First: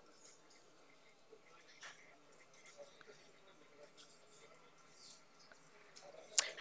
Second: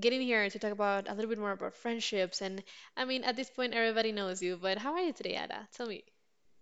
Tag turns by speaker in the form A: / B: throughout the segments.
A: get in here to talk about a little bit more about friendships. And I mean, at this point, everybody knows you. But how are you today, Ada? Tell me.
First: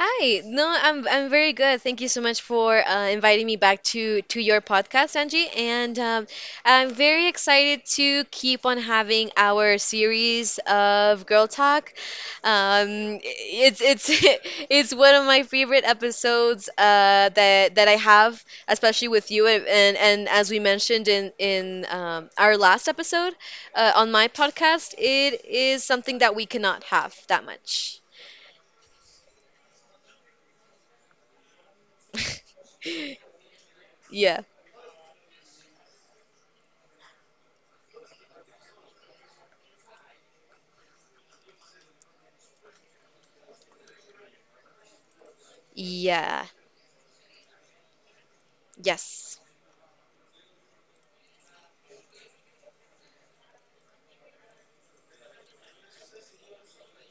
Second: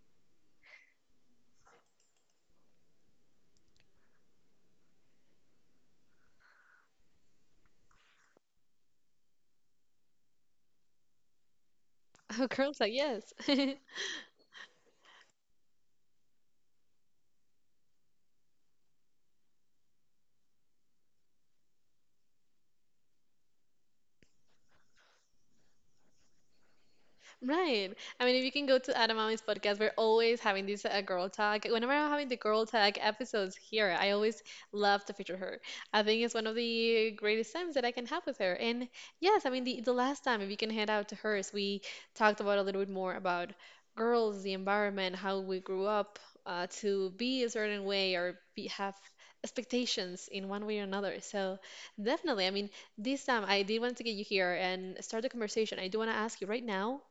B: Hi, no, I'm very good. Thank you so much for inviting me back to your podcast, Angie. And I'm very excited to keep on having our series of Girl Talk.
A: Oh, girls, like yes.
B: It's It's one of my favorite episodes that I have, especially with you. And as we mentioned in our last episode on my podcast, it is something that we cannot have that
A: Right.
B: much.
A: I mean, if you can go to Adam Mommy's podcast, we're always having this girl talk. Whenever I'm having the girl talk episodes here, I
B: Yeah.
A: always love to feature her. I think it's one of the greatest times that I can have with her. And yes, I mean, the last time, if you can head out to hers, we talked about a little bit more about girls, the environment, how we grew up
B: Yeah.
A: to be a certain way or have
B: Yes.
A: expectations in one way or another. So definitely, I mean, this time I did want to get you here and start the conversation. I do want to ask you right now.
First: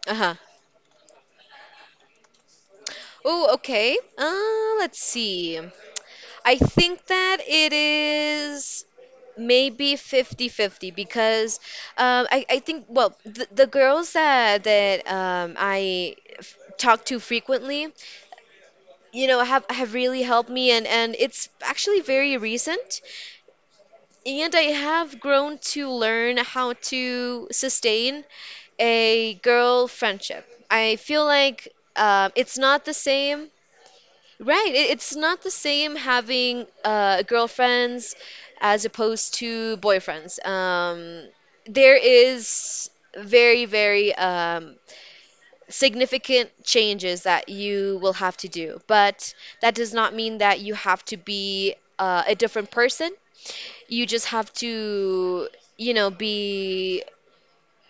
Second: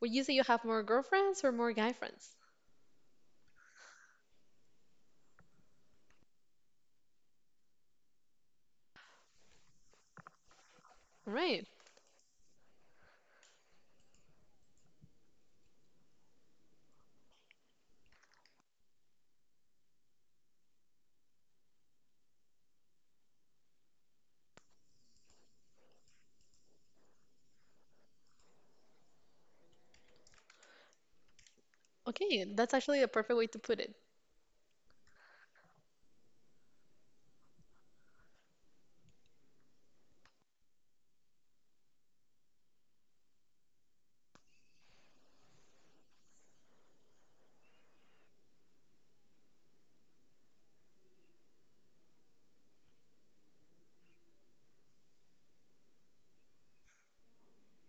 A: Would you say
B: Uh-huh.
A: you have more girlfriends or more guy friends?
B: Oh, okay. Let's see. I think that it is maybe 50-50
A: All
B: because
A: right.
B: I think, well, the girls that talk to frequently, you know, have really helped me and it's actually very recent. And I have grown to learn how to sustain a girl friendship. I feel like
A: Okay,
B: it's
A: that's
B: not the
A: actually a perfect way
B: same.
A: to put it.
B: Right, it's not the same having girlfriends as opposed to boyfriends. There is very significant changes that you will have to do, but that does not mean that you have to be a different person. You just have to, you know, be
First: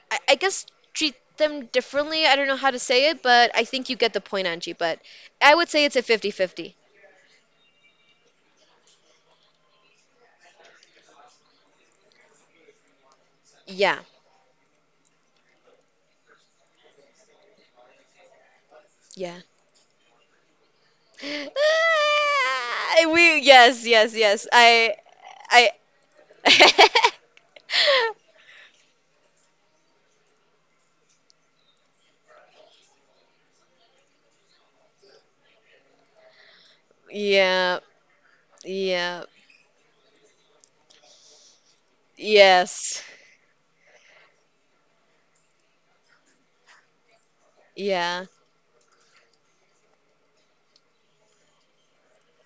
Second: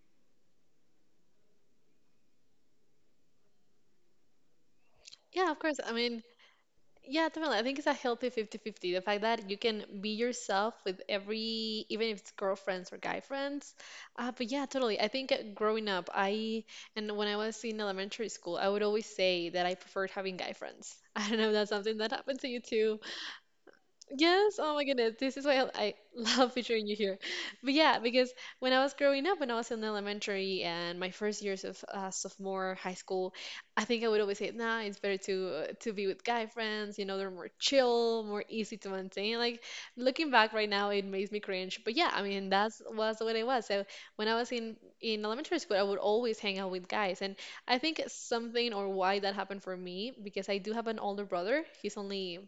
B: I guess treat them differently. I don't know how to say it, but I think you get the point, Angie. But
A: Yeah,
B: I
A: of
B: would
A: course.
B: say
A: I
B: it's a
A: mean,
B: 50-50.
A: yeah, definitely. I think it's a healthy fifty-fifty. The fact that you can be yourself with every, even if it's girlfriends or guy friends.
B: Yeah,
A: But yeah, totally. I think growing up, I, and when I was in elementary school, I would always
B: yeah.
A: say that I preferred having guy friends. I don't know if that's something that happened to you too.
B: Ah, we yes, yes, yes.
A: Yes, oh my
B: I
A: goodness. This is why
B: I
A: I I love featuring you here. But yeah, because when I was growing up, when I was in elementary and my first years of sophomore high school, I think I would always say, nah, it's better to to be with guy friends. You know, they're more
B: Yeah,
A: chill, more easy to
B: yeah.
A: maintain. Like looking back right now, it makes me cringe. But yeah, I mean, that's
B: Yes.
A: was the way I was. So when I was in elementary school, I would always hang out with guys, and I think
B: Yeah.
A: something or why that happened for me because I do have an older brother. He's only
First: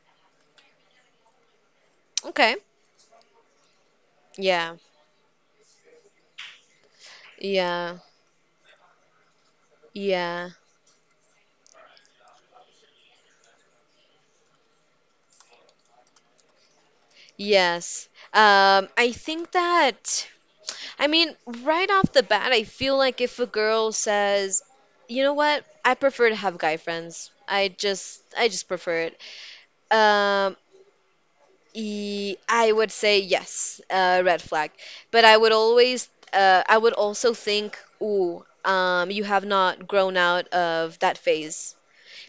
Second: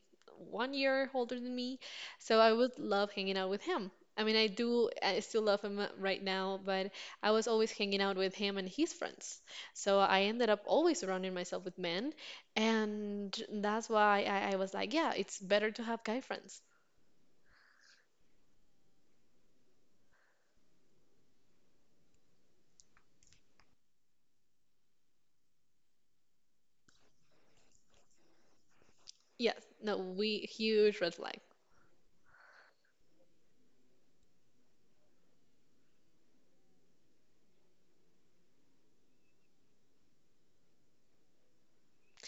A: one year older than me. So I
B: Okay.
A: would love hanging out with him. I mean, I
B: Yeah.
A: do, I still love him right now, but I was always
B: Yeah.
A: hanging out with him and his friends. So I
B: Yeah.
A: ended up always surrounding myself with men. And that's why I was like, yeah, it's better to have guy friends.
B: Yes. Um, I think that, I mean, right off the bat, I feel like if a girl says, you know what, I prefer to have guy friends. I just prefer it.
A: Yes, no, we,
B: Um,
A: huge red flag.
B: I would say yes, red flag. But I would always, I would also think, ooh, you have not grown out of that phase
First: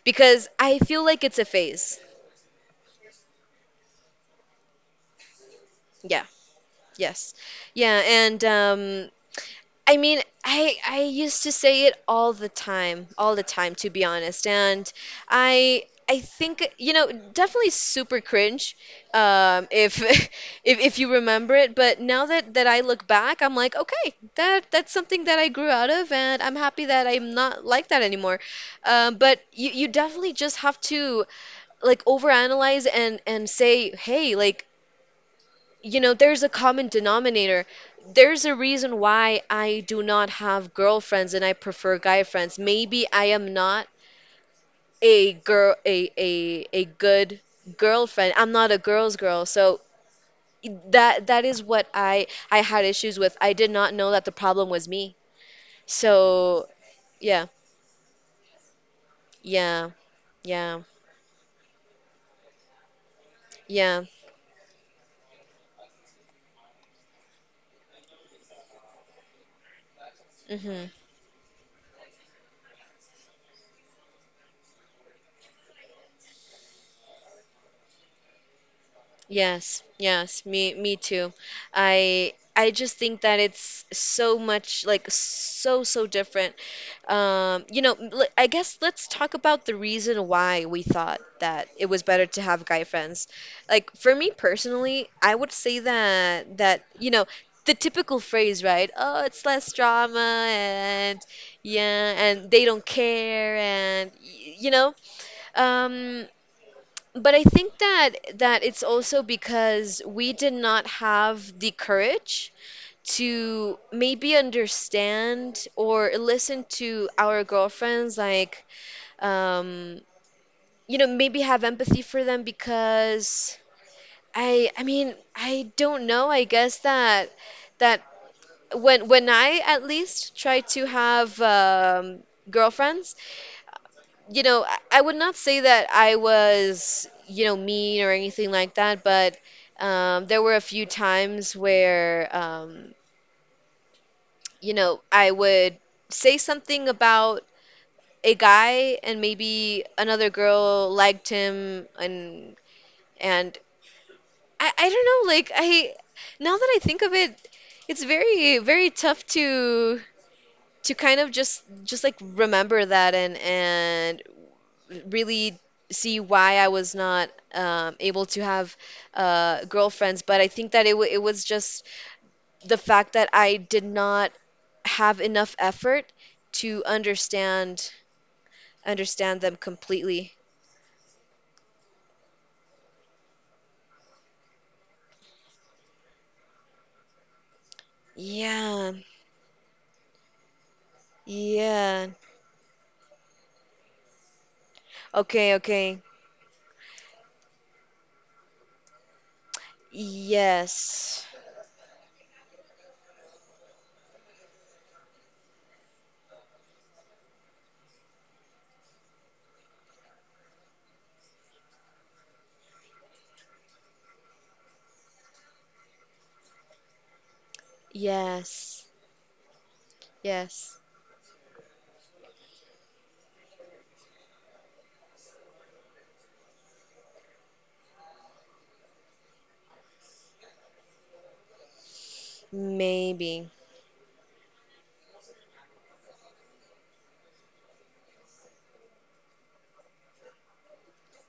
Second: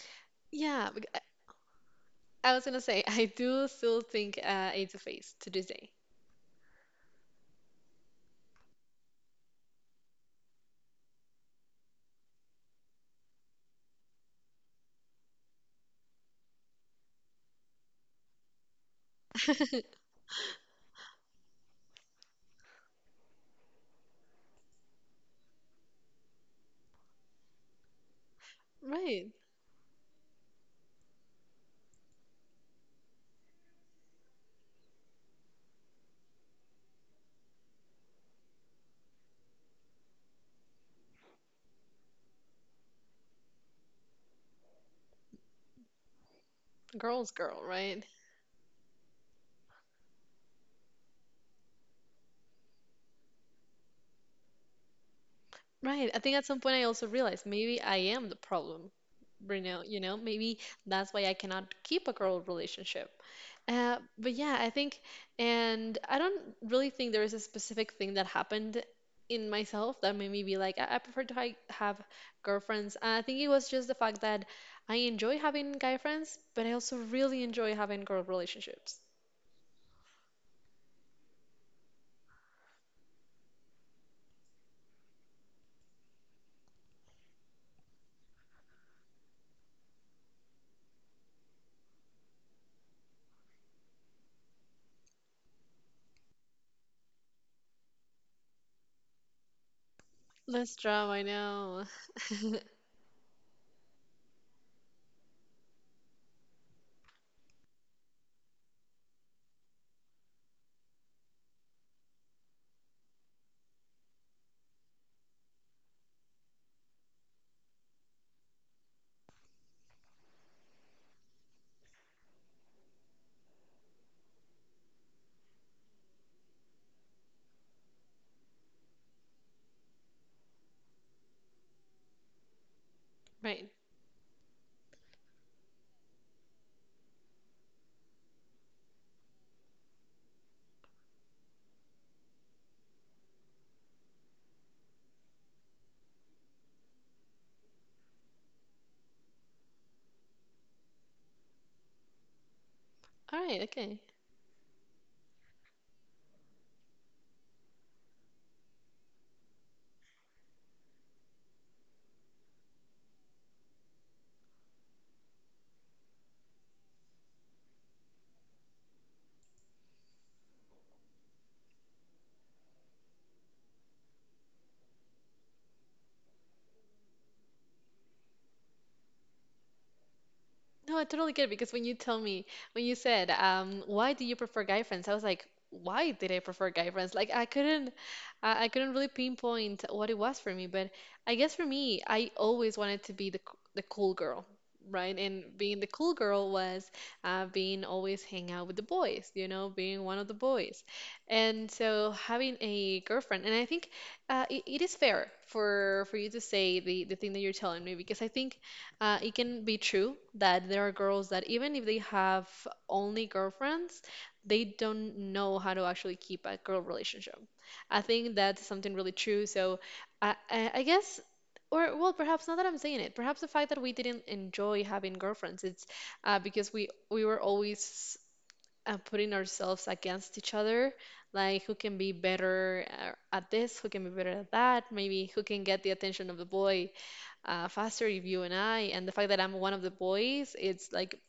B: because I
A: Yeah,
B: feel
A: bec- I
B: like it's a phase.
A: I was gonna say, I do still think it's a phase to this day.
B: Yeah. Yes. Yeah, and I mean, I used to say it all the time, to be honest. And I think, you know, definitely super cringe, if if you remember it. But now that I look back, I'm like, okay, that's something that I grew out of, and I'm happy that I'm not like that anymore.
A: Right.
B: But you definitely just have to like overanalyze and say, hey, like you know, there's a common denominator. There's a reason why I do not have girlfriends and I prefer guy friends. Maybe I am not a girl, a
A: Girl's
B: good
A: girl, right?
B: girlfriend. I'm not a girl's girl. So that is what I had issues with. I did not know that the problem was me.
A: Right. I think at some
B: So
A: point I also realized
B: yeah,
A: maybe I am the problem. You know,
B: yeah,
A: you know, maybe
B: yeah,
A: that's why I cannot keep a girl relationship.
B: yeah.
A: But yeah, I think, and I don't really think there is a specific thing that happened in myself that made me be like,
B: Hmm.
A: I prefer to hi have girlfriends. I think it was just the fact that I enjoy having guy friends, but I also really enjoy having girl relationships.
B: Yes, yes, me too. I just think that it's so much like so different. You know, I guess let's talk about the reason why we thought that it was better to have guy friends. Like for me personally, I would say that you know, the typical phrase, right? Oh, it's less drama
A: Less drama,
B: and
A: I know.
B: yeah, and they don't care and you know, um but I think that it's also because we did not have the courage to maybe understand or listen to our girlfriends, like um, you know, maybe have empathy for them because I mean, I don't know. I guess that that when I at least try to have girlfriends
A: Right.
B: you know, I would not say that I was, you know, mean or anything like that, but there were a few times where, you know, I would say something about a guy and maybe another girl liked him and
A: All
B: and
A: right. Okay.
B: I don't know, like I now that I think of it, it's very tough to kind of just like remember that and really see why I was not able to have girlfriends, but I think that it, it was just the fact that I did not have enough effort to understand understand them completely.
A: No, I totally get it because when you tell me, when you said, why do you prefer guy friends? I was like, why did I prefer guy friends? Like I couldn't, I
B: Yeah,
A: couldn't really pinpoint what it was for me, but I guess for me,
B: yeah.
A: I always wanted to be the cool girl, right?
B: Okay,
A: And being the
B: okay.
A: cool girl was being always hang out with the boys, you know, being one of the boys.
B: Yes,
A: And so having a girlfriend, and I think it, it is fair for you to say the thing that you're telling me because I think it can be true that there are girls that even if they have only girlfriends, they don't know how to actually keep a girl relationship. I think that's
B: yes,
A: something really true. So I, I,
B: yes.
A: I guess, or well, perhaps not that I'm saying it. Perhaps the fact that we didn't enjoy having girlfriends, it's because we were always putting ourselves against each other, like who can be better
B: Maybe.
A: at this, who can be better at that, maybe who can get the attention of the boy faster if you and I, and the fact that I'm one of the boys, it's like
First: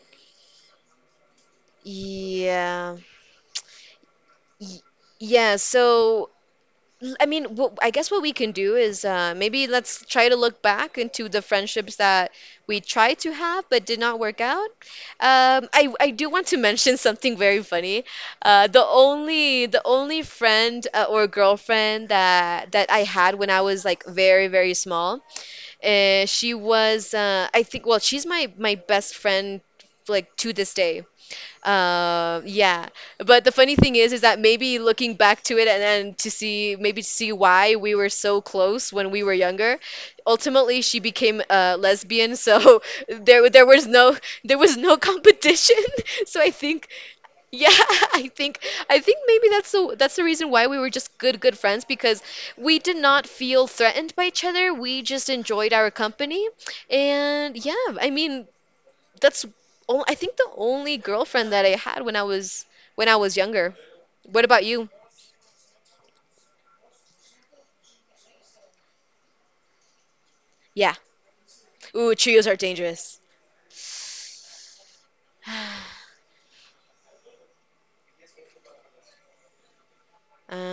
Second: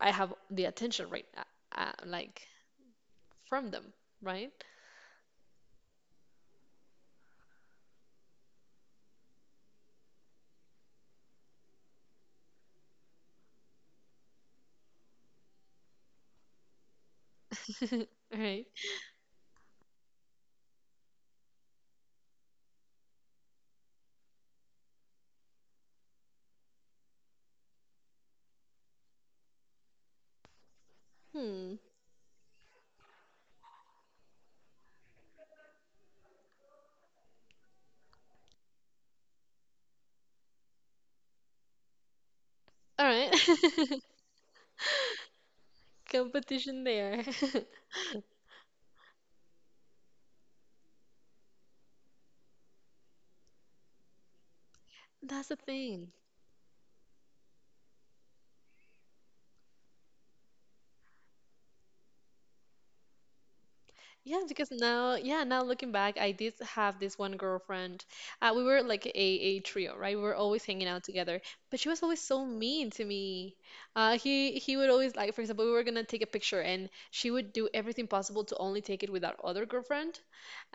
A: I have the attention right now, like
B: Yeah.
A: from them, right?
B: Y- yeah, so I mean, what I guess what we can do is maybe let's try to look back into the friendships that we tried to have but did not work out. I do want to mention something very funny.
A: All right.
B: Uh, the only friend or girlfriend that I had when I was like very small, she was I think well she's my best friend like to this day.
A: Hmm.
B: Yeah, but the funny thing is that maybe looking back to it and then to see maybe to see why we were so close when we were younger. Ultimately, she became a lesbian, so
A: All right.
B: there was no competition. So I
A: Competition
B: think,
A: there.
B: yeah, I think I think maybe that's the reason why we were just good friends because we did not feel threatened by each other. We just
A: That's the
B: enjoyed our
A: thing.
B: company, and yeah, I mean that's oh, I think the only girlfriend that I had when I was younger.
A: Yeah,
B: What about
A: because
B: you?
A: now, yeah, now looking back, I did have this one girlfriend. We were like a trio, right? We were always hanging
B: Yeah.
A: out together, but she was
B: Ooh,
A: always so
B: trios are
A: mean to
B: dangerous.
A: me. He would always like, for example, we were gonna take a picture, and she would do everything possible to only take it with our other girlfriend,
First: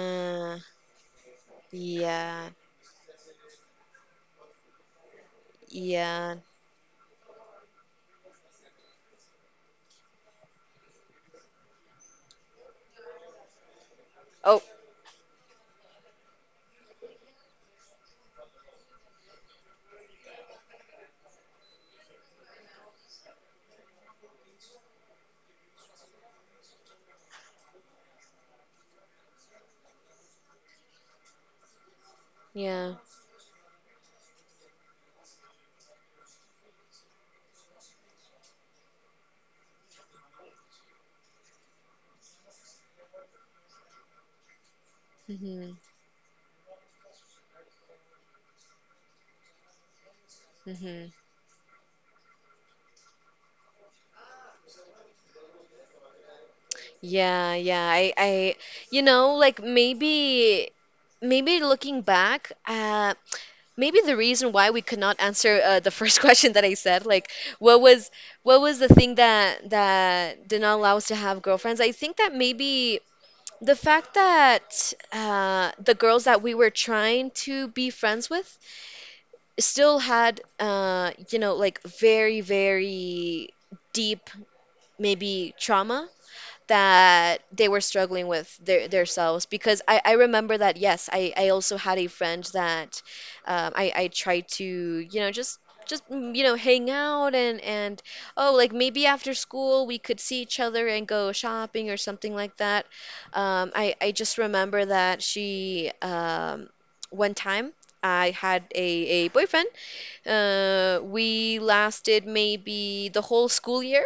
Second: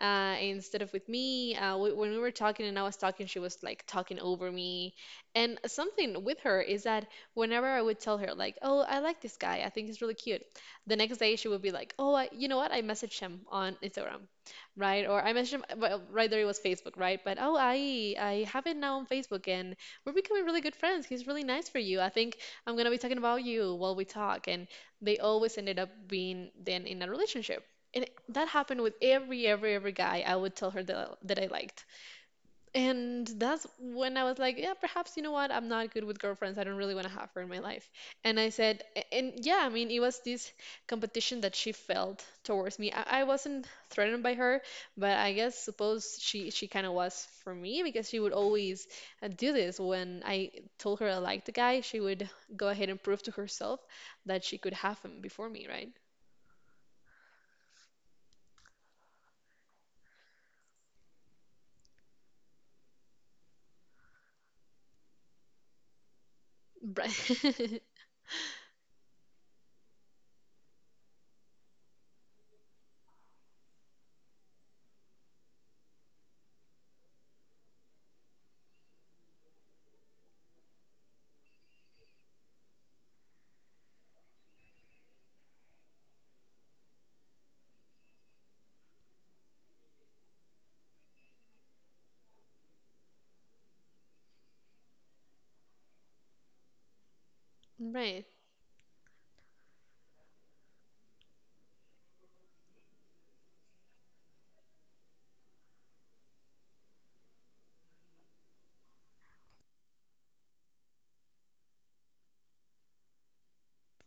A: instead of with me. W When we were
B: yeah,
A: talking and I was talking, she was like talking over me. And something
B: yeah.
A: with her is that whenever I would tell her like, "Oh, I like this guy. I think he's really cute," the next day she would be like, "Oh, I, you know what? I messaged him on Instagram,
B: Oh,
A: right? Or I messaged him well, right there. It was Facebook, right? But oh, I have it now on Facebook, and we're becoming really good friends. He's really nice for you. I think I'm gonna be talking about you while we talk." And they always ended up being then in a relationship and it- that happened with every guy I would tell her that I liked.
B: yeah.
A: And that's when I was like, yeah, perhaps, you know what? I'm not good with girlfriends. I don't really want to have her in my life. And I said, a- and yeah, I mean, it was this competition that she felt towards me. I wasn't threatened by her, but I guess
B: Mm-hmm,
A: suppose she kind of was for me because she would always do this. When I told her
B: mm-hmm.
A: I liked the guy, she would go ahead and prove to herself that she could have him before me, right?
B: Yeah, yeah. I, you know, like maybe looking back, maybe the reason why we could not answer the first question that I said, like
A: Right.
B: what was what was the thing that did not allow us to have girlfriends? I think that maybe the fact that the girls that we were trying to be friends with still had, you know, like very, very deep maybe trauma that they were struggling with their themselves because I remember that yes I also had a friend that I tried to you know just just you know hang out and
A: Right.
B: oh like maybe after school we could see each other and go shopping or something like that I just remember that she one time I had a boyfriend we lasted maybe the whole school year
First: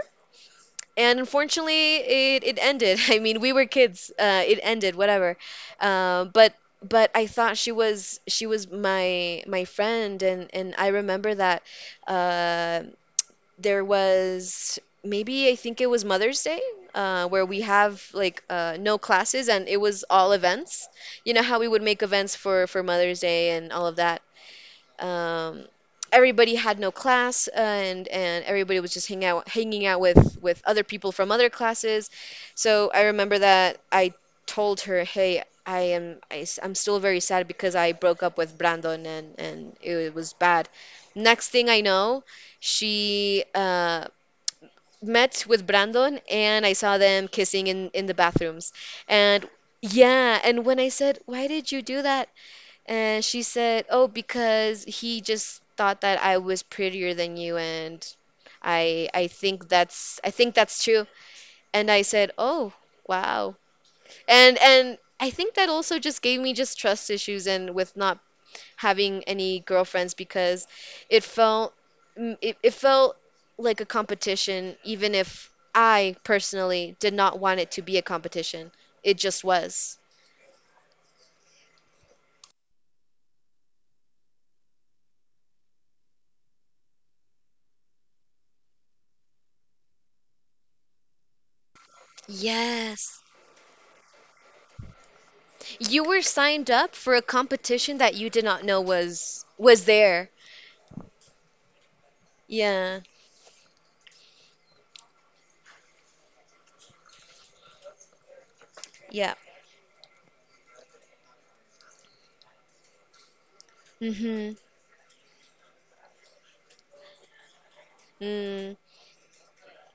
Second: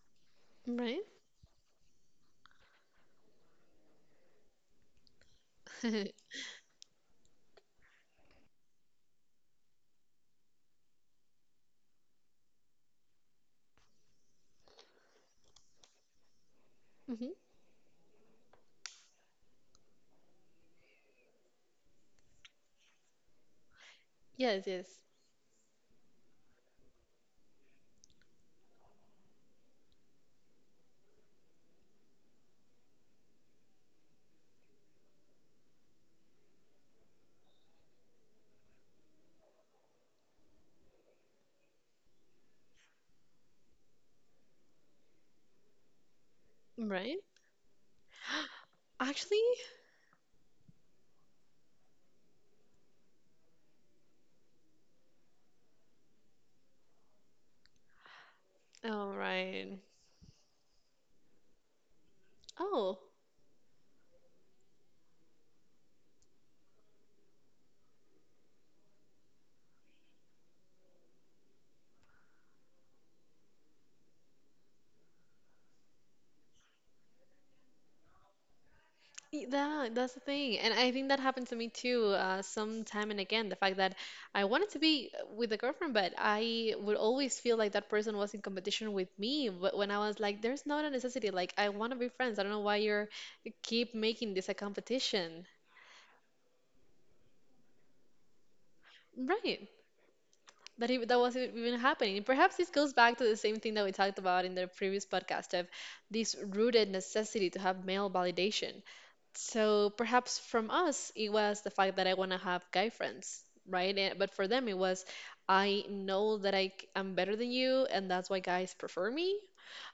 A: Right?
B: and unfortunately, it ended. I mean, we were kids. It ended, whatever.
A: Hmm.
B: Uh, but but I thought she was my friend, and I remember that uh, there was maybe I think it was Mother's Day, where we have like no classes, and it was all events. You know how we would make events for Mother's Day and all of that
A: Yes, yes.
B: um, everybody had no class and everybody was just hanging out with other people from other classes so I remember that I told her hey I am am still very sad because I broke up with Brandon and it was bad next thing I know she met with Brandon and I saw
A: Right?
B: them kissing in the bathrooms
A: Actually,
B: and yeah and when I said why did you do that and she said, "Oh, because he just thought that I was prettier than you and
A: oh, right.
B: I think that's true." And I said, "Oh,
A: Oh,
B: wow." And I think that also just gave me just trust issues and with not having any girlfriends because it felt it felt like a competition even if I personally did not want it to be a competition. It just
A: that
B: was.
A: that's the thing, and I think that happened to me too, some time and again. The fact that I wanted to be with a girlfriend, but I would always feel like that person was in competition with me. But when I was like, "There's not a necessity. Like, I want to be friends. I don't know why you're
B: Yes.
A: keep making this a competition."
B: You were signed up for a competition that you did not know was
A: Right.
B: was there.
A: that It, that was even happening. Perhaps this goes
B: Yeah,
A: back to the same thing that we talked about in the previous podcast of this rooted necessity to have male validation.
B: yeah.
A: So perhaps from us, it was the fact that I want to have guy friends, right? And, but for
B: Mm-hmm.
A: them, it was I know that am better than you, and that's why guys
B: Mm,
A: prefer me.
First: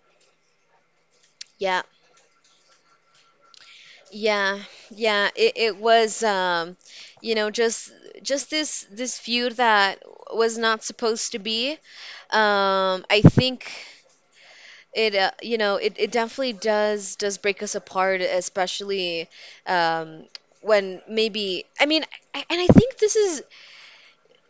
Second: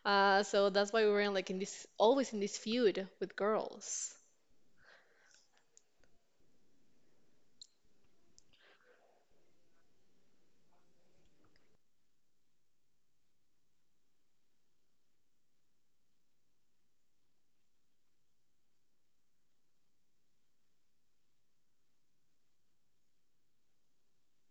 A: So that's why we were in, like in
B: yeah,
A: this always in this feud with girls.
B: yeah, yeah. It was you know, just this this feud that was not supposed to be. I think it you know, it definitely does break us apart, especially um when maybe I mean, I, and I think this is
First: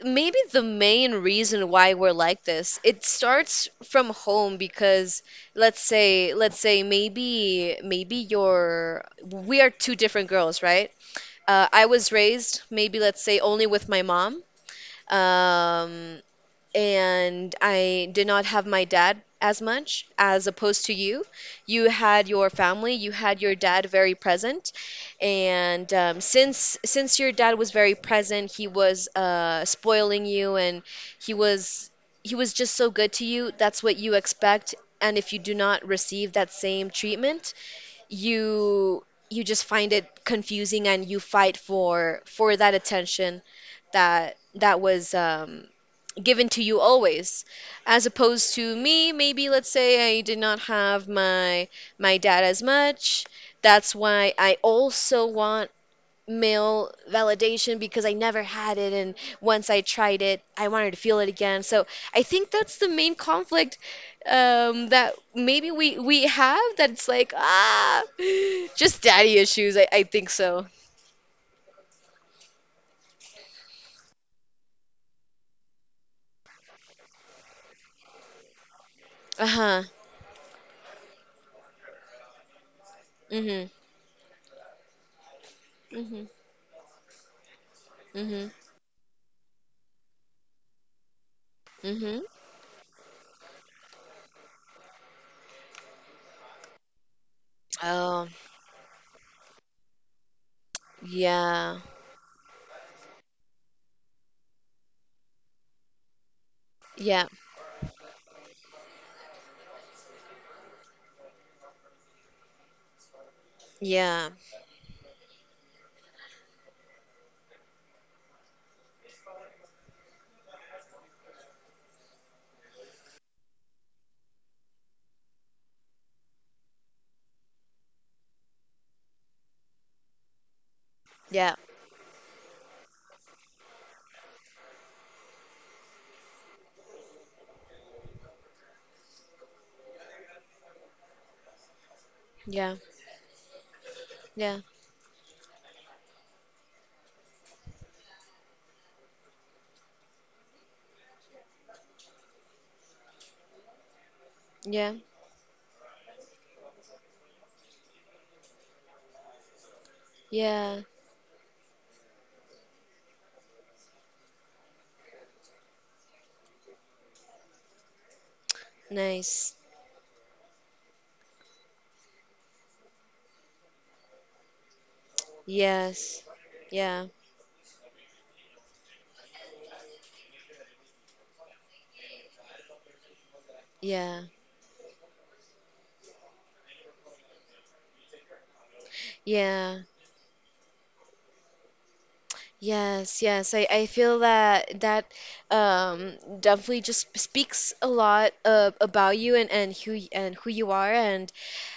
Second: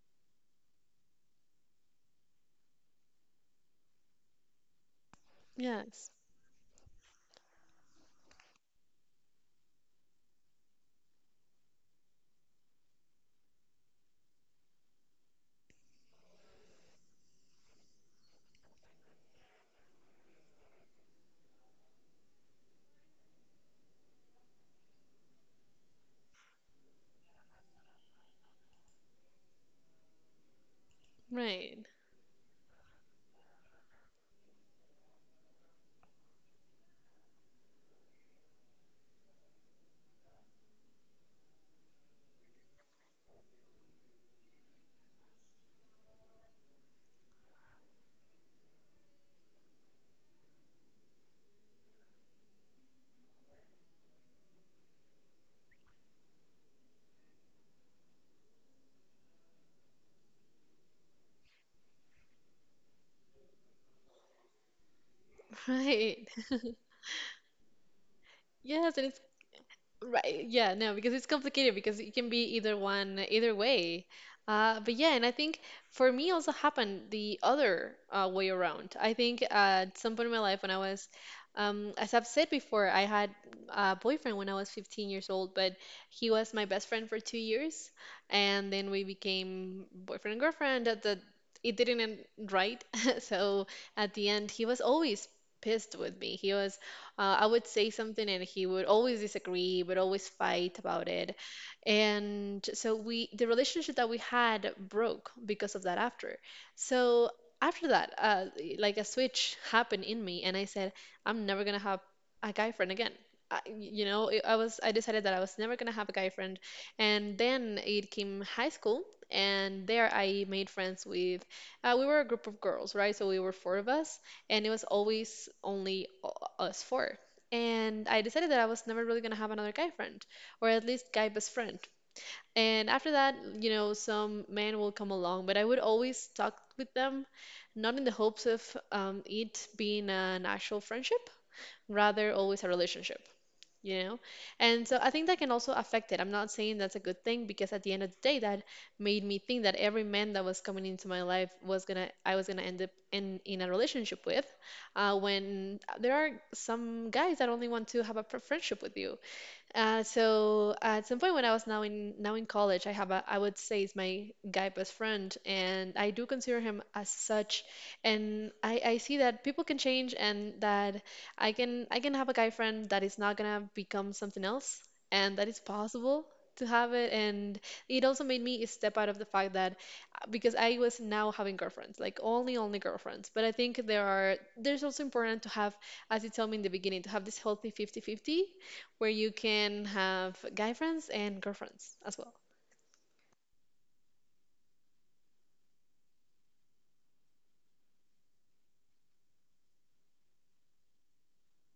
B: maybe the main reason why we're like this it starts from home because let's
A: Yes,
B: say let's say maybe you're we are two different girls right I was raised maybe let's say only with my mom um and I did not have my dad as much as opposed to you. You had your family, you had your dad very present, and since your dad was very present, he was spoiling you, and he
A: right,
B: was he was just so good to you. That's what you expect, and if you do not receive that same treatment, you you just find it confusing and you fight for that attention that was given to you always as opposed to me maybe let's say I did not have my dad as much that's why I also want male validation because I never had it. And once I tried it, I wanted to feel it again. So I think that's the main conflict that maybe we
A: right.
B: have that's like, ah,
A: Yes,
B: just
A: and it's
B: daddy issues. I think
A: right.
B: so.
A: Yeah, no, because it's complicated because it can be either one, either way. But yeah, and I think for me also happened the other way around. I think
B: Uh-huh.
A: at some point in my life when I was, as I've said before, I had
B: hmm
A: a boyfriend when I was 15 years old, but
B: hmm
A: he was my best friend for 2 years,
B: hmm
A: and then we became boyfriend and girlfriend. That the It didn't
B: hmm
A: end right, so at the end he was always pissed with me. He was I would say
B: Oh,
A: something and he would always disagree, would always fight about it.
B: yeah.
A: And so we the relationship that we had broke because of that after.
B: Yeah.
A: So after that, like a switch happened in me and I said, I'm never gonna have a guy friend again. I, you
B: Yeah.
A: know, I decided that I was never gonna have a guy friend. And then it came high school, and there I made friends with. We were a group of girls, right? So we were four of us, and it was always only us four. And I decided that I was never really gonna have another guy friend, or at least guy best
B: Yeah.
A: friend. And after that, some man will come along, but I would always talk with them, not in the hopes of it being an actual friendship, rather always a
B: Yeah.
A: relationship you know?
B: Yeah.
A: And so I think that can also affect it. I'm not saying that's a good thing because at the end of the day, that made me think that every man that was coming into my life was gonna end up in a relationship with,
B: Yeah.
A: when there are some guys that only want to have a friendship with you. So
B: Yeah.
A: at some point when I was now in college, I have a I would say is my guy best friend, and I do consider him as such. And I see that
B: Nice.
A: people can change, and that I can have a guy friend that is not gonna become something else, and that it's
B: Yes.
A: possible to have
B: Yeah.
A: it. And it also made me step out of the fact that because I was now having girlfriends, like only girlfriends. But I think there
B: Yeah.
A: are there's also important to have, as you told me in the beginning, to have this healthy fifty fifty where you
B: Yeah.
A: can have guy friends and girlfriends as well.
B: Yes, yes. I feel that that um definitely just speaks a lot about you and who and who you are and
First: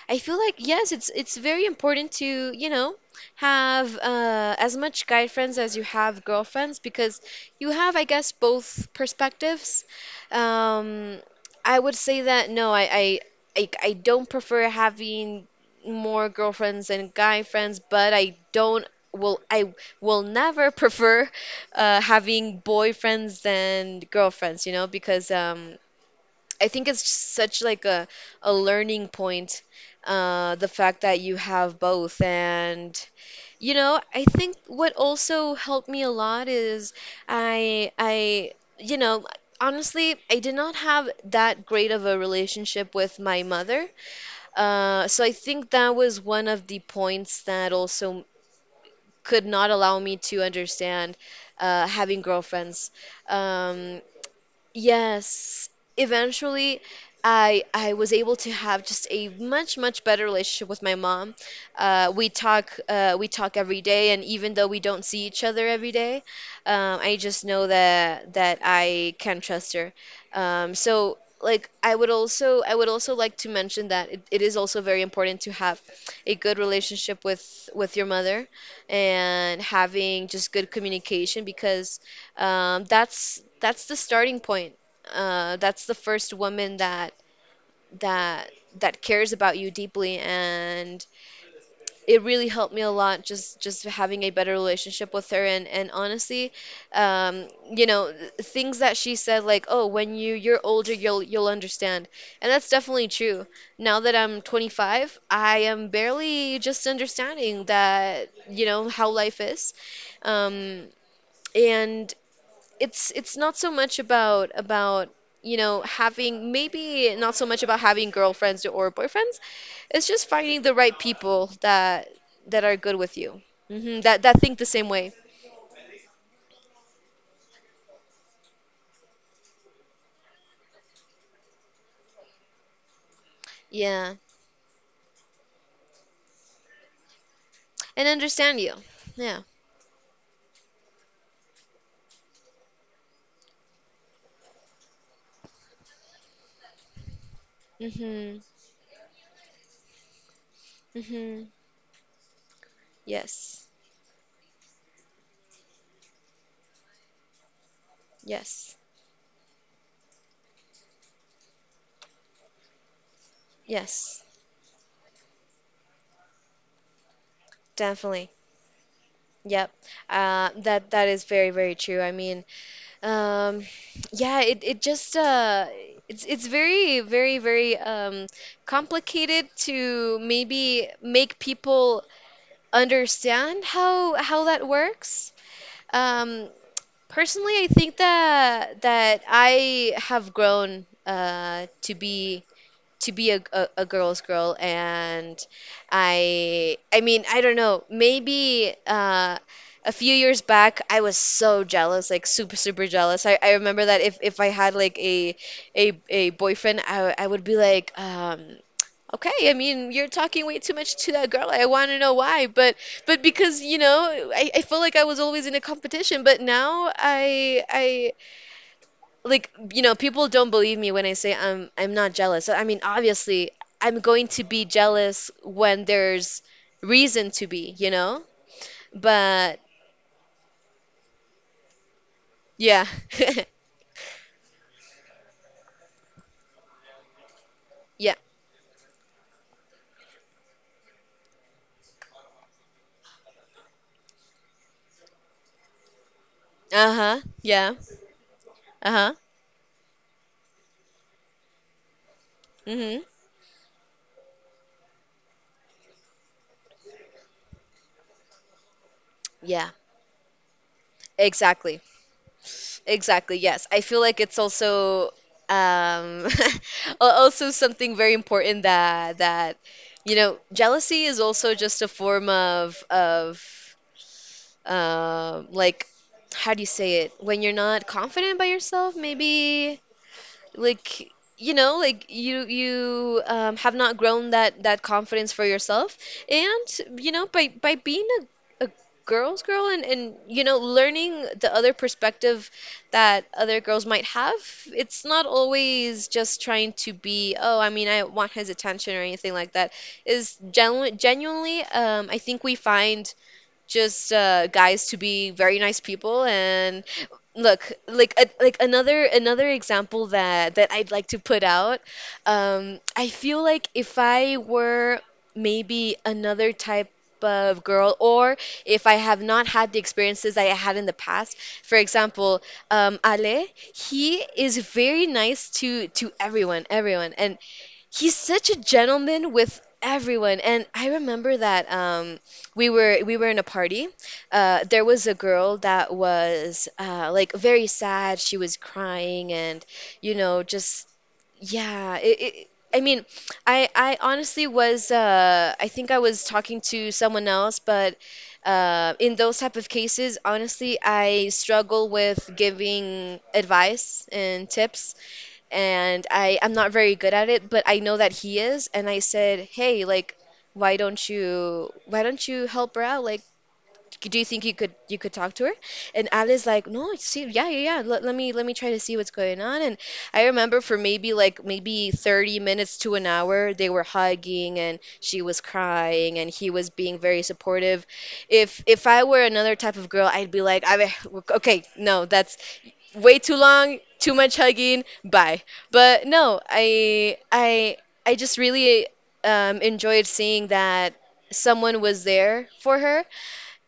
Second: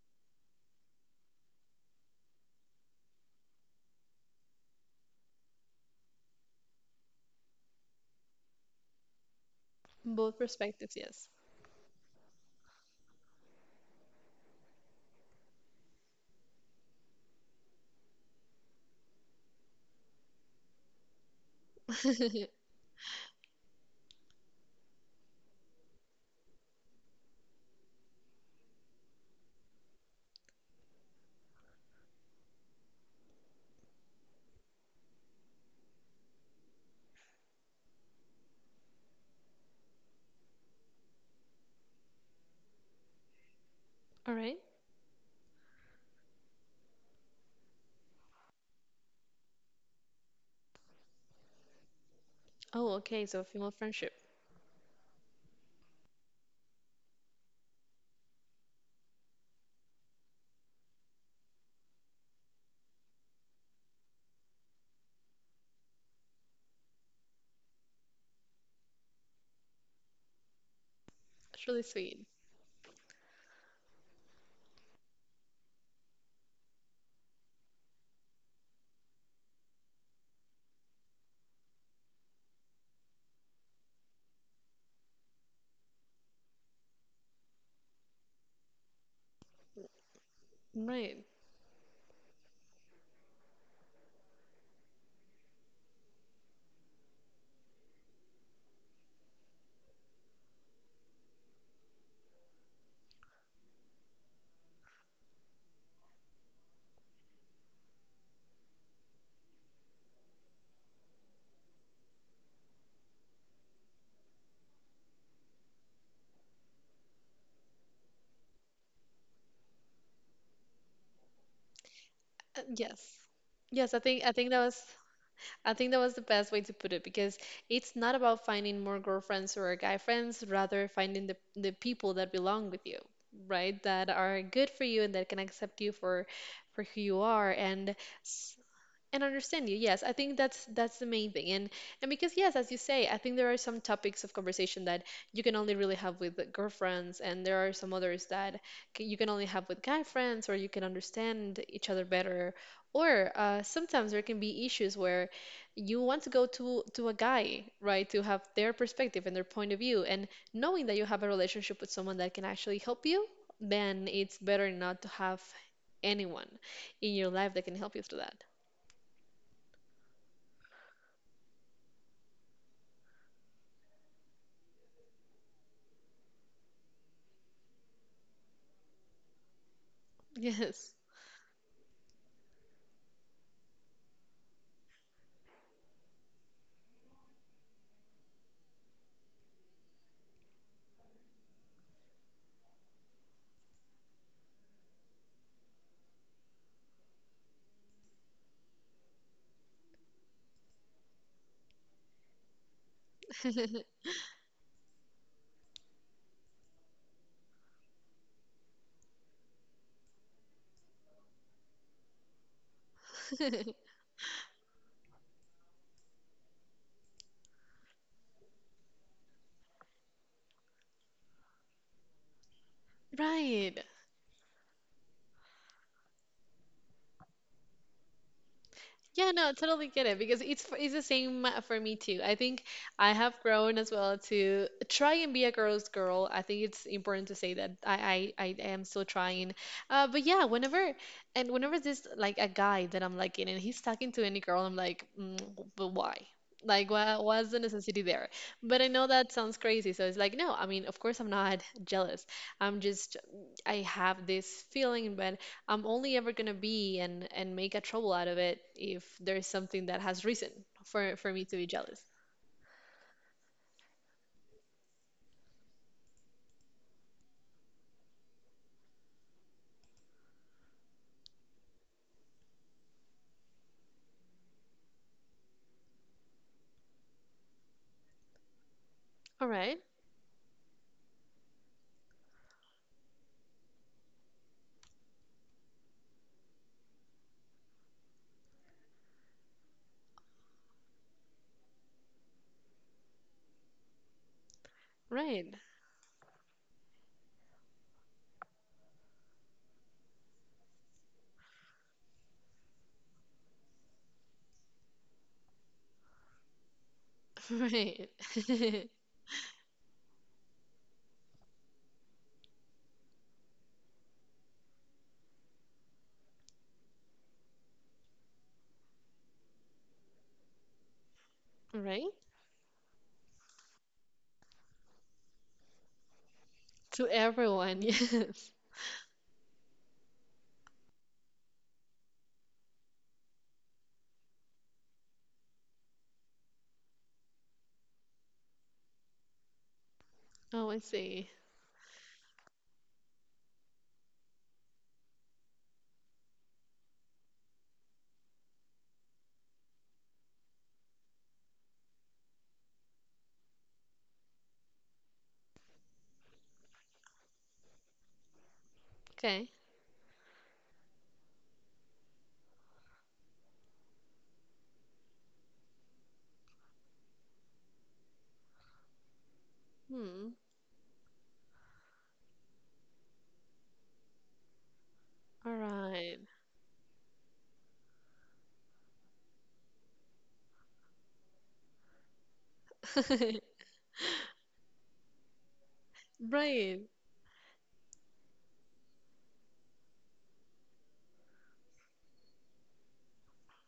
B: I feel like yes, it's very important to, you know, have as much guy friends as you have girlfriends because you have, I guess, both perspectives.
A: Both perspectives,
B: Um,
A: yes.
B: I would say that no, I I don't prefer having more girlfriends than guy friends, but I don't will I will never prefer having boyfriends than girlfriends, you know, because I think it's such like a learning point, the fact that you have both. And you know, I think what also helped me a lot is I you know, honestly, I did not have that great of a relationship with my mother.
A: All right.
B: So I think that was one of the points that also could not allow me to understand having girlfriends.
A: Oh, okay. So female
B: Um,
A: friendship.
B: Yes, eventually I was able to have just a much much better relationship with my mom. We talk every day, and even though we don't see each other every day, I just know that that I can trust her. So
A: That's
B: like
A: really sweet.
B: I would also like to mention that it is also very important to have a good relationship with your mother and having just good communication because that's the starting point. That's the first woman that that cares about you deeply, and
A: Right.
B: it really helped me a lot. Just having a better relationship with her, and honestly, you know, things that she said like, oh, when you you're older, you'll understand, and that's definitely true. Now that I'm 25, I am barely just understanding that you know how life is. Um, and it's not so much about you know having maybe not so much about having girlfriends or boyfriends. It's just finding the right people that
A: Uh,
B: that are good
A: yes.
B: with you.
A: Yes,
B: Hmm. That
A: I
B: that
A: think that
B: think the
A: was
B: same way.
A: I think that was the best way to put it because it's not about finding more girlfriends or guy friends, rather finding the people that belong with you, right? That
B: Yeah,
A: are good for you and that can accept you for who you are. And
B: and understand you.
A: and
B: Yeah.
A: understand you. Yes, I think that's the main thing. And because, yes, as you say, I think there are some topics of conversation that you can only really have with the girlfriends, and there are some others
B: Mhm.
A: that you can only have with guy friends, or you can
B: Mhm.
A: understand each other better, or
B: Yes.
A: sometimes there can be issues where you want to go to a guy, right, to have their
B: Yes.
A: perspective and their point of view, and knowing that you have a relationship with someone that can actually help you, then
B: Yes.
A: it's better not to have anyone in your life that can help you through
B: Definitely.
A: that.
B: Yep. That that is very, very true. I mean, Um, yeah, it just it's very very very complicated to maybe
A: Yes.
B: make people understand how that works. Um, personally, I think that I have grown to be a girl's girl and I mean I don't know maybe a few years back I was so jealous, like super super jealous. I remember that if I had like a boyfriend I would be like, okay, I mean, you're talking way too much to that girl, I want to know why, but because you know, I feel like I was always in a competition but now I, like, you know, people don't believe me when I say I'm not jealous. So, I mean obviously
A: Right.
B: I'm going to be jealous when there's reason to be, you know,
A: Yeah, no,
B: but
A: totally get it because it's it's the same for me too. I think
B: yeah.
A: I have grown as well to try and be a girl's girl. I think it's important to say that
B: Yeah.
A: I am still trying. But yeah, whenever there's like a guy that I'm liking and he's talking to any girl, I'm like, mm, but why? Like, why
B: Uh-huh.
A: what's the
B: Yeah.
A: necessity there? But I know
B: Uh-huh.
A: that sounds crazy, so it's like, no. I mean, of course, I'm not jealous. I'm
B: Mm-hmm.
A: just I have this feeling, but I'm only ever gonna be and make a trouble out of it if there's
B: Yeah.
A: something that has reason for me to be
B: Exactly.
A: jealous.
B: Exactly, yes. I feel like it's also um also something very important that, you know, jealousy is also just a form of of um like how do you say it when you're not confident by yourself
A: All right,
B: maybe, like, you know, like you you have not grown that that confidence for yourself and you know by being a girl's girl and you know learning the other perspective that other girls might have. It's not
A: right,
B: always just trying to be oh I mean I want his attention or anything like that. Is genuinely, I think we find just guys to be very nice people. And look,
A: right,
B: like a, like another another example that that I'd like to put out, I feel like if I were maybe another type of girl, or if I have not had the experiences I had in the past, for
A: right.
B: example, Ale, he is very nice to everyone
A: To
B: everyone. And
A: everyone,
B: he's such
A: yes.
B: a gentleman with everyone. And I remember that we were in a party. There was a girl that was like, very sad. She was crying, and you know,
A: Oh, I
B: just
A: see.
B: yeah. It, I mean, I honestly was I think I was talking to someone else, but in those type of cases, honestly, I struggle with giving advice and tips, and I'm not very good at it, but I know that he is. And I said,
A: Okay.
B: "Hey, like, why don't you help her out? Like, do you think you could talk to her?" And Alice like, "No, see, yeah, yeah, yeah. Let, let me try to see what's going on." And I
A: Hmm.
B: remember for maybe like maybe 30 minutes to an hour, they were hugging and she was
A: All right.
B: crying and he was being very supportive. If I were another type of girl, I'd be like, I, okay, no, that's way too long, too much hugging, bye. But no,
A: Right,
B: I I just really, enjoyed seeing that someone was there for her,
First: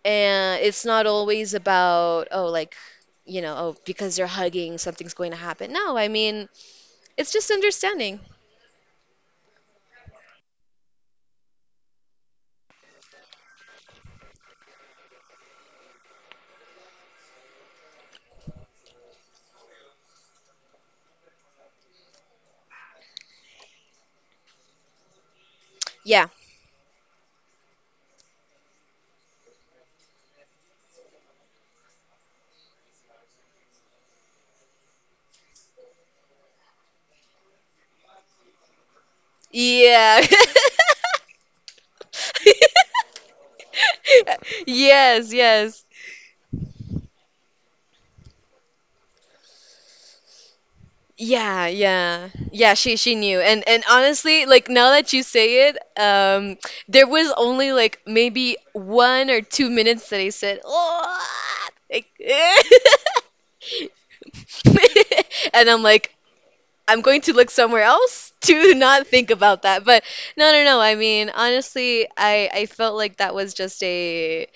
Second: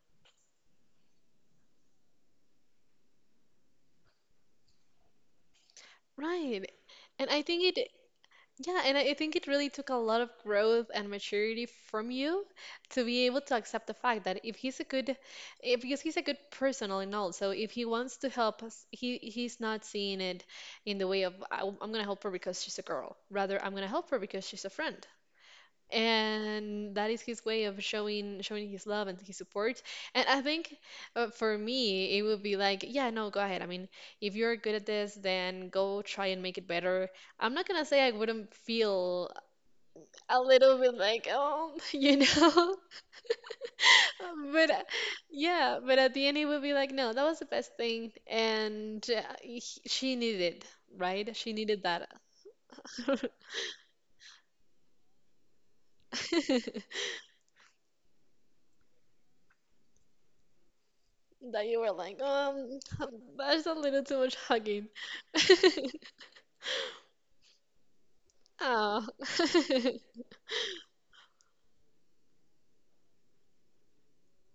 B: and it's not always about oh like you know oh because they're hugging something's going to happen. No, I mean
A: right. And
B: it's
A: I
B: just
A: think it
B: understanding.
A: Yeah, and I think it really took a lot of growth and maturity from you to be able to accept the fact that if he's a good, if, because he's a good person all in all, so if he wants to help us, he's not seeing it in the way of "I'm gonna help her because she's a girl. Rather, I'm gonna help her because she's a friend
B: Yeah,
A: and that is his way of showing his love and his support. And I think, for me it would be like, yeah, no, go ahead. I mean, if you're good at this, then go try and make it better. I'm not gonna say I wouldn't feel
B: yeah.
A: a little bit like, oh, but
B: Yes,
A: yeah,
B: yes.
A: but at the end it would be like, no, that was the best thing. And she needed, right, she
B: Yeah,
A: needed that.
B: yeah. Yeah, she knew. And honestly, like now that you say it, there was only like maybe 1 or 2 minutes that I said, "Oh."
A: That you were
B: Like,
A: like, that's a little too much hugging.
B: and I'm like, I'm going to look somewhere else to not
A: Oh.
B: think about that. But no, no, no. I mean, honestly, I felt like that was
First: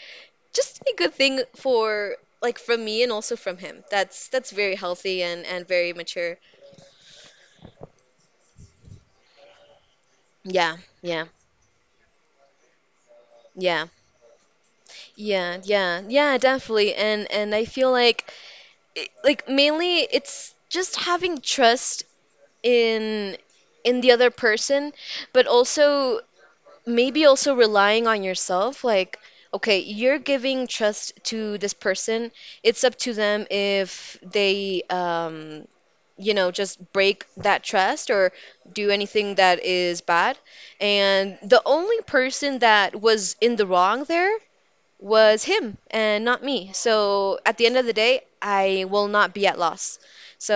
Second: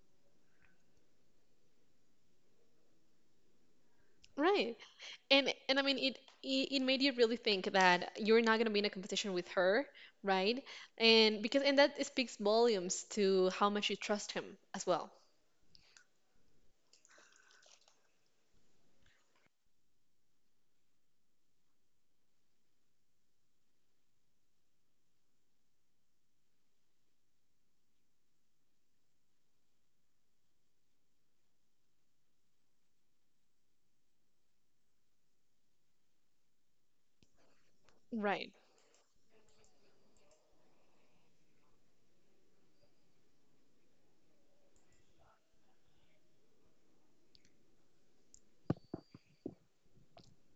B: just a good thing for like from me and also from him. That's
A: Right.
B: very healthy
A: And
B: and
A: and I
B: very
A: mean it,
B: mature.
A: it it made you really think that you're not gonna be in a competition with her, right?
B: Yeah, yeah,
A: And because and that speaks volumes to how
B: yeah,
A: much you trust him as well.
B: yeah, yeah, yeah, definitely. And I feel like it, like mainly it's just having trust in in the other person, but also maybe also relying on yourself. Like, okay, you're giving trust to this person. It's up to them if they you know just break that trust or
A: Right.
B: do anything that is bad. And the only person that was in the wrong there was him and not me. So at the end of the day, I will not be at loss.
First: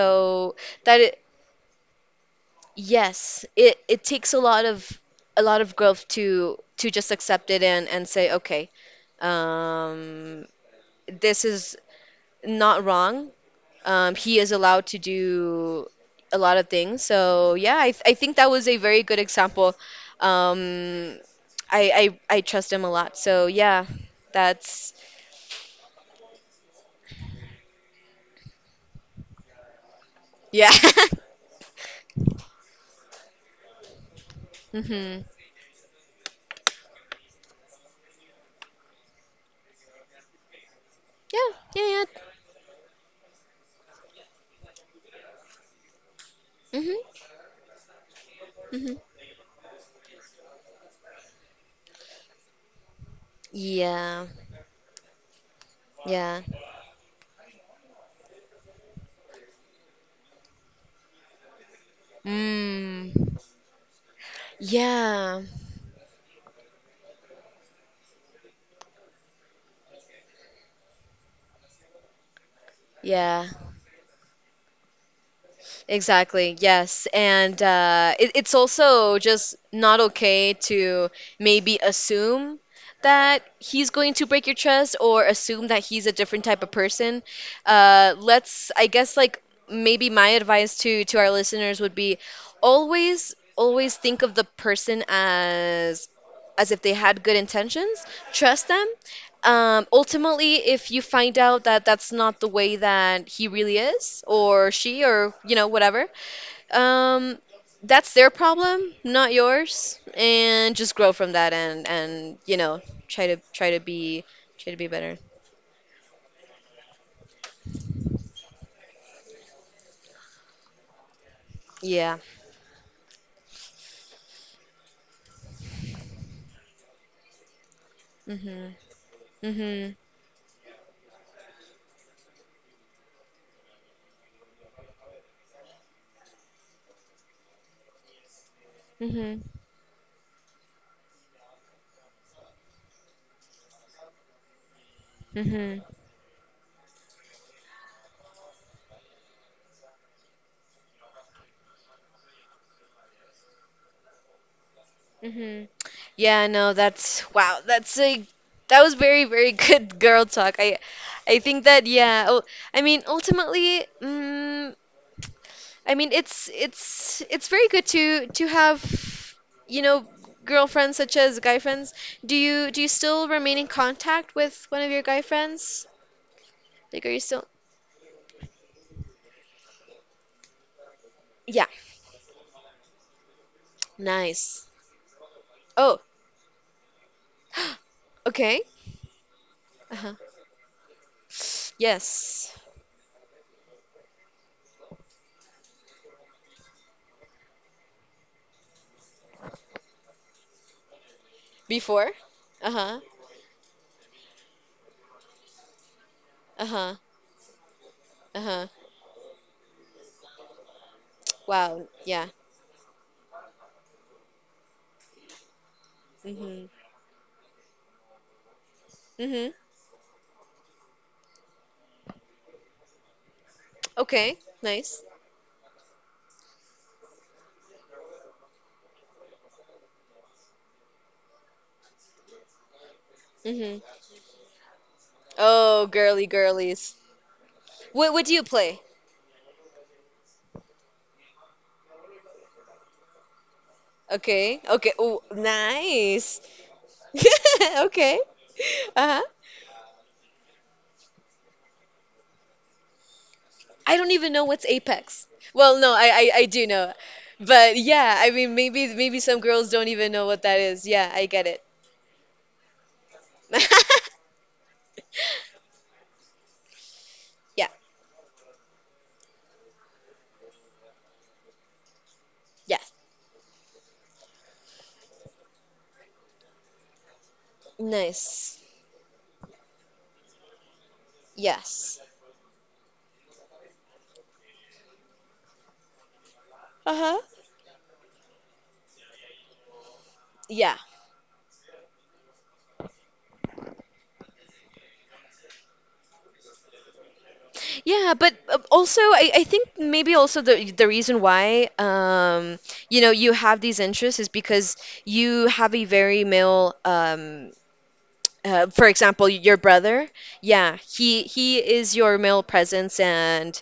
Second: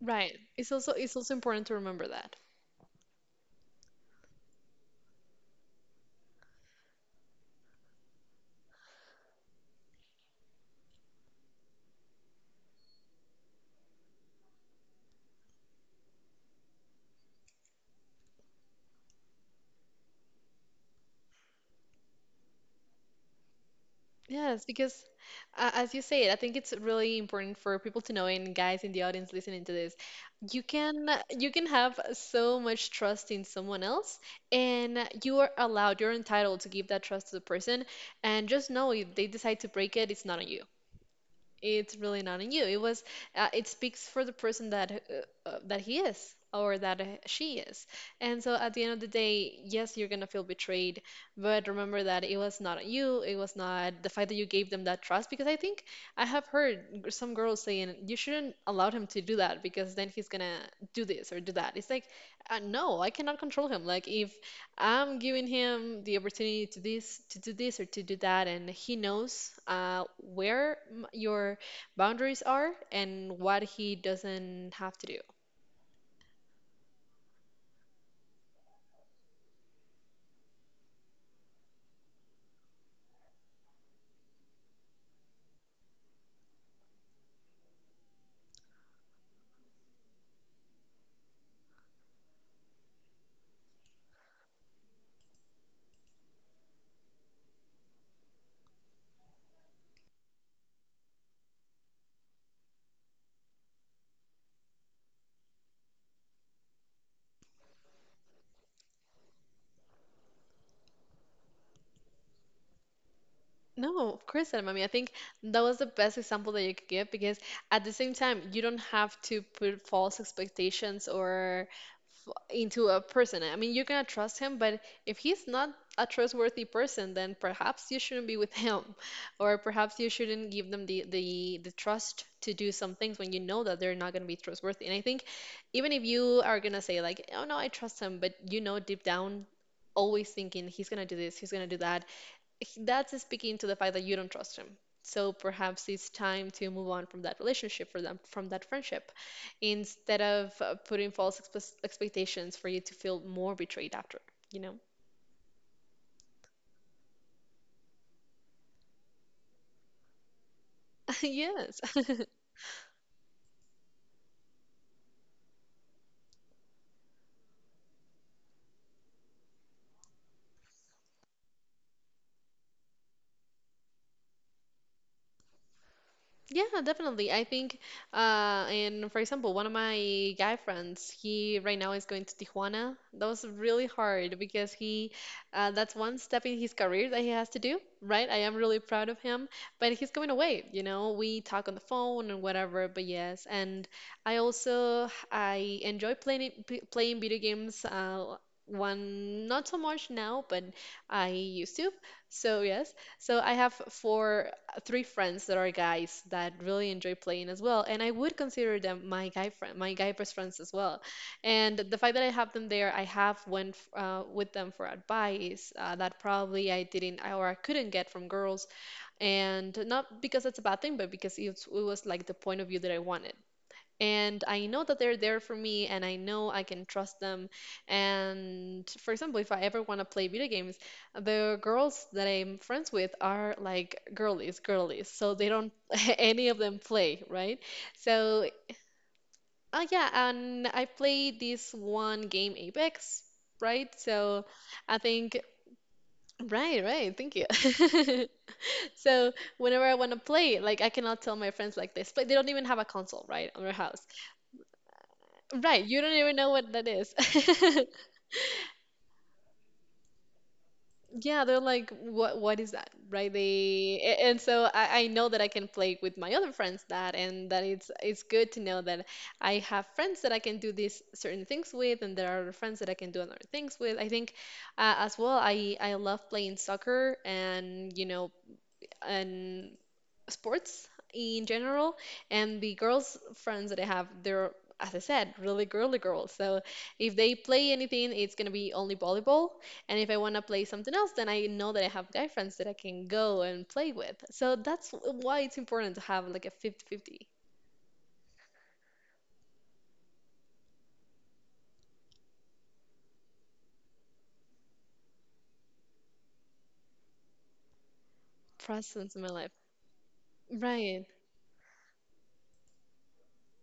A: Right. It's also
B: that
A: it's
B: it,
A: also important to remember that.
B: yes, it takes a lot of growth to just accept it and say, okay, um, this is not wrong. He is allowed to do a lot of things. So yeah, I think that was a very good example. Um, I I trust him a lot. So yeah,
A: Yes,
B: that's.
A: because as you say, I think it's really important for people to know, and guys in the audience listening to this, you
B: Yeah.
A: can you can have so much trust in someone else, and
B: Mhm.
A: you are allowed, you're entitled to give that trust to the person, and just know if they decide to break it, it's not on you.
B: Yeah.
A: It's
B: Yeah. Yeah.
A: really not in you. It was it speaks for the person that that he is or
B: Mhm.
A: that she is. And so at the end
B: Mhm.
A: of the day, yes, you're gonna feel betrayed, but remember that it was not on you. It was not the
B: Yeah.
A: fact that you gave them that trust because I think I
B: Yeah.
A: have heard some girls saying you shouldn't allow him to do that because then he's gonna do this or do that. It's like no, I
B: Mm.
A: cannot control him. Like if I'm
B: Yeah.
A: giving him the opportunity to do this or to do that, and he knows where your boundaries are and
B: Yeah.
A: what he doesn't have to do.
B: Exactly, yes. And it, it's also just not okay to maybe assume that he's going to break your trust or assume that he's a different type of person. Let's, I guess, like maybe my advice to our listeners would be always, always think of the person as if they had good intentions. Trust them, ultimately, if you find out that that's not the way that he really is, or she, or you know, whatever, um, that's their problem, not yours, and just grow from that and you know, try to
A: No, of course not,
B: try to
A: mommy. I
B: be
A: think
B: better.
A: that was the best example that you could give because at the same time, you don't have to put false expectations or
B: Yeah.
A: into a person. I mean, you're gonna trust him, but if he's not a trustworthy person, then perhaps you shouldn't be with
B: Mhm.
A: him, or
B: Mhm.
A: perhaps you shouldn't give them the trust to do some things when you know that they're not gonna be trustworthy. And I think even if you are gonna say like, "Oh no, I trust him," but you know deep
B: Mhm.
A: down always thinking he's gonna do this, he's gonna do that, that's speaking to the fact that you don't trust him. So
B: Mhm.
A: perhaps it's time to move on from that relationship, for them, from that friendship, instead of putting false expectations for you to feel more betrayed after, you know?
B: Hmm. Yeah, no, that's wow. That's a that was very, very good girl talk. I I think
A: Yes.
B: that yeah. Oh, I mean, ultimately, mm, I mean, it's very good to have, you know, girlfriends such as guy friends. Do you still remain in contact with one of your guy friends?
A: Yeah,
B: Like, are you
A: definitely. I
B: still?
A: think, and for example, one of my guy friends, he
B: Yeah,
A: right now is going to Tijuana. That was really hard
B: nice.
A: because that's
B: Oh,
A: one step in his career that he has to do, right? I am
B: okay.
A: really proud of him, but he's
B: Uh-huh.
A: going away, you know, we talk on the phone and
B: Yes.
A: whatever, but yes. And I also, I enjoy playing playing video games, one not so much now, but I used to.
B: Before?
A: So yes,
B: Uh-huh.
A: so I have three friends that are guys that really
B: Uh-huh.
A: enjoy playing as well, and I would
B: Uh-huh.
A: consider them my guy friend, my guy best friends as well. And
B: Wow.
A: the fact that
B: Yeah.
A: I have them there, I have went with them for advice that
B: Mhm.
A: probably I didn't or I couldn't get from girls,
B: Mhm.
A: and not because that's a bad thing, but because it was like the point of view that I wanted
B: Okay.
A: and I know that
B: Nice.
A: they're there for me and I know I can trust them. And for example, if I ever want to play video games, the girls that I'm friends with are
B: Mhm.
A: like girlies, girlies. So they don't
B: Oh, girly
A: any of them
B: girlies.
A: play, right?
B: What do you
A: So,
B: play?
A: oh yeah, and I played this one game Apex, right? So
B: Okay. Okay.
A: I
B: Oh,
A: think
B: nice.
A: Right, right. Thank you.
B: Okay. Uh-huh.
A: So whenever I want to play, like I cannot tell my friends like this, but they don't even have a console, right, on their
B: I
A: house.
B: don't even know what's Apex. Well,
A: Right,
B: no,
A: you
B: I,
A: don't
B: I
A: even
B: I
A: know
B: do
A: what that
B: know.
A: is.
B: But yeah, I mean maybe maybe some girls don't even know what that is. Yeah, I
A: Yeah,
B: get
A: they're
B: it.
A: like, what is that? Right? They and so I know that I can play with my other friends that and that
B: Yeah.
A: it's good to know that I have friends that I can do these certain things with and there are other friends
B: Yeah.
A: that I can do other things with. I think as well I love playing soccer and you know
B: Nice.
A: and sports in general.
B: Yes.
A: And the girls friends that I have, they're, as I said, really girly girls. So if
B: Uh-huh.
A: they play anything, it's gonna be only volleyball. And if I wanna play
B: Yeah.
A: something else, then I know that I have guy friends that I can go and play with. So that's why it's important to have like a fifty-fifty
B: Yeah, but also I think maybe also the reason why, you know, you have these interests is because you have a very male um, for
A: presence in my
B: example,
A: life.
B: your brother, yeah,
A: Right.
B: he is your male presence, and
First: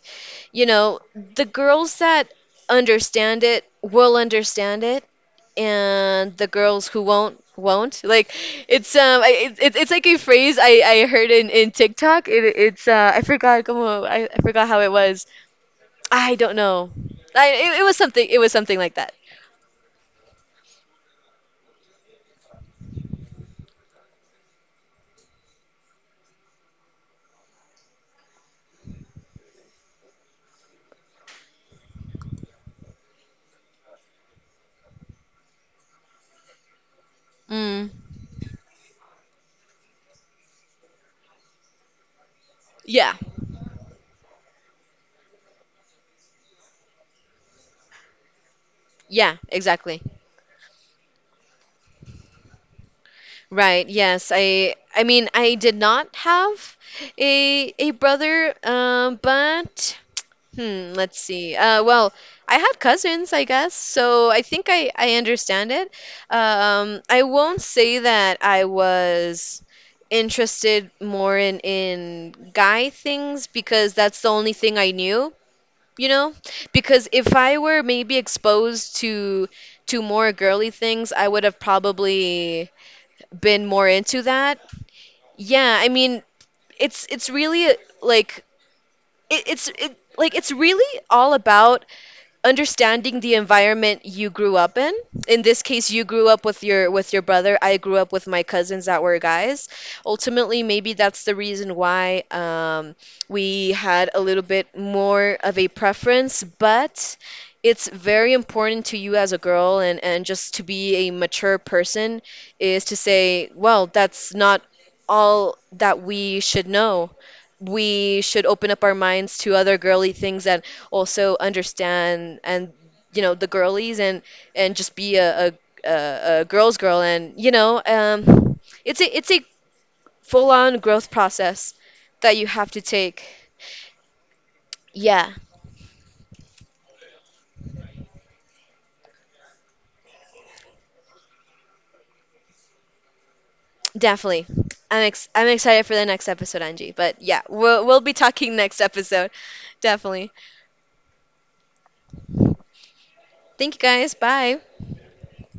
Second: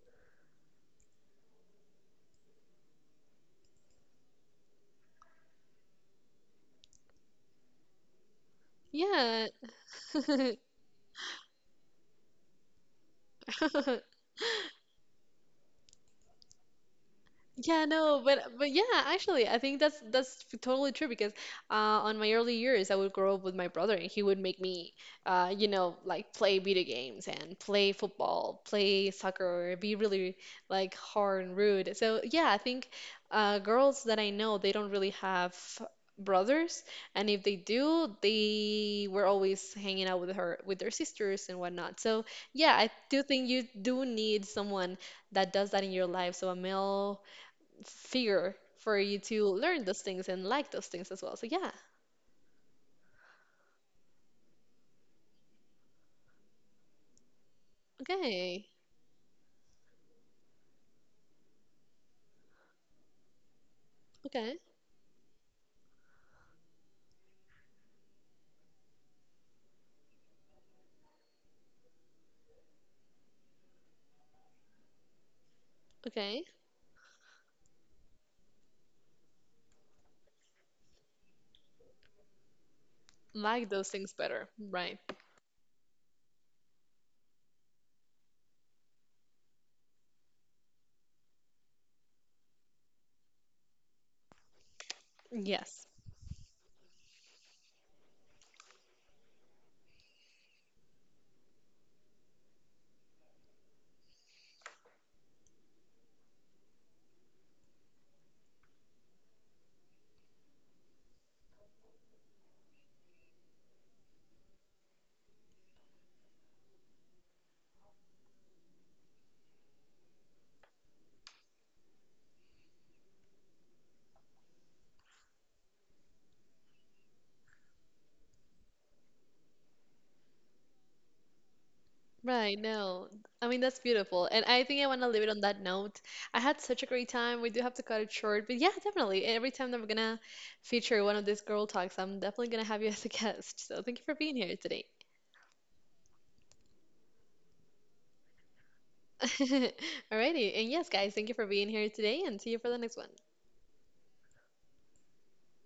B: you know the girls that understand it will understand it, and the girls who won't won't. Like it's
A: Yeah.
B: it, it, it's like a phrase I heard in TikTok. It, it's I forgot como, I forgot how it was. I don't know. I it,
A: Yeah, no,
B: it was
A: but
B: something
A: yeah,
B: like that.
A: actually, I think that's totally true because on my early years, I would grow up with my brother, and he would make me, like play video games and play football, play soccer, be really like hard and rude. So yeah, I think girls that I know, they don't really have brothers, and if they
B: Mm,
A: do, they were always hanging out with their sisters and whatnot. So yeah, I
B: yeah,
A: do think you do need someone that does that in your life. So a male fear for you
B: yeah,
A: to learn those
B: exactly.
A: things and like those things as well. So yeah,
B: Right, yes. I mean I did not have a brother,
A: okay,
B: but hmm, let's see. Well, I had cousins, I guess, so I
A: okay,
B: think I understand it. I won't say that I was interested more in guy things because that's the only thing I knew, you know?
A: okay.
B: Because if I were maybe exposed to more girly things, I would have probably been
A: Like
B: more
A: those things
B: into
A: better,
B: that.
A: right?
B: Yeah, I mean, it's really like it, it's it like it's really all about understanding the environment you grew up in. In this
A: Yes.
B: case, you grew up with your brother. I grew up with my cousins that were guys. Ultimately, maybe that's the reason why we had a little bit more of a preference, but it's very important to you as a girl and just to be a mature person is to say, well, that's not all that we should know. We should open up our minds to other girly things that also understand and you know the girlies and just be a girl's girl and you know it's a full on growth process that you
A: Right,
B: have to
A: no.
B: take.
A: I mean, that's beautiful. And I think I want to leave it
B: Yeah,
A: on that note. I had such a great time. We do have to cut it short, but yeah, definitely. Every time that we're gonna feature one of these girl talks, I'm definitely gonna have you as a guest. So thank you for being
B: definitely.
A: here today.
B: I'm excited for the next episode, Angie. But yeah, we'll be talking next episode, definitely.
A: Alrighty. And yes, guys, thank you for being here today and see you for the next one.
B: Thank you guys. Bye.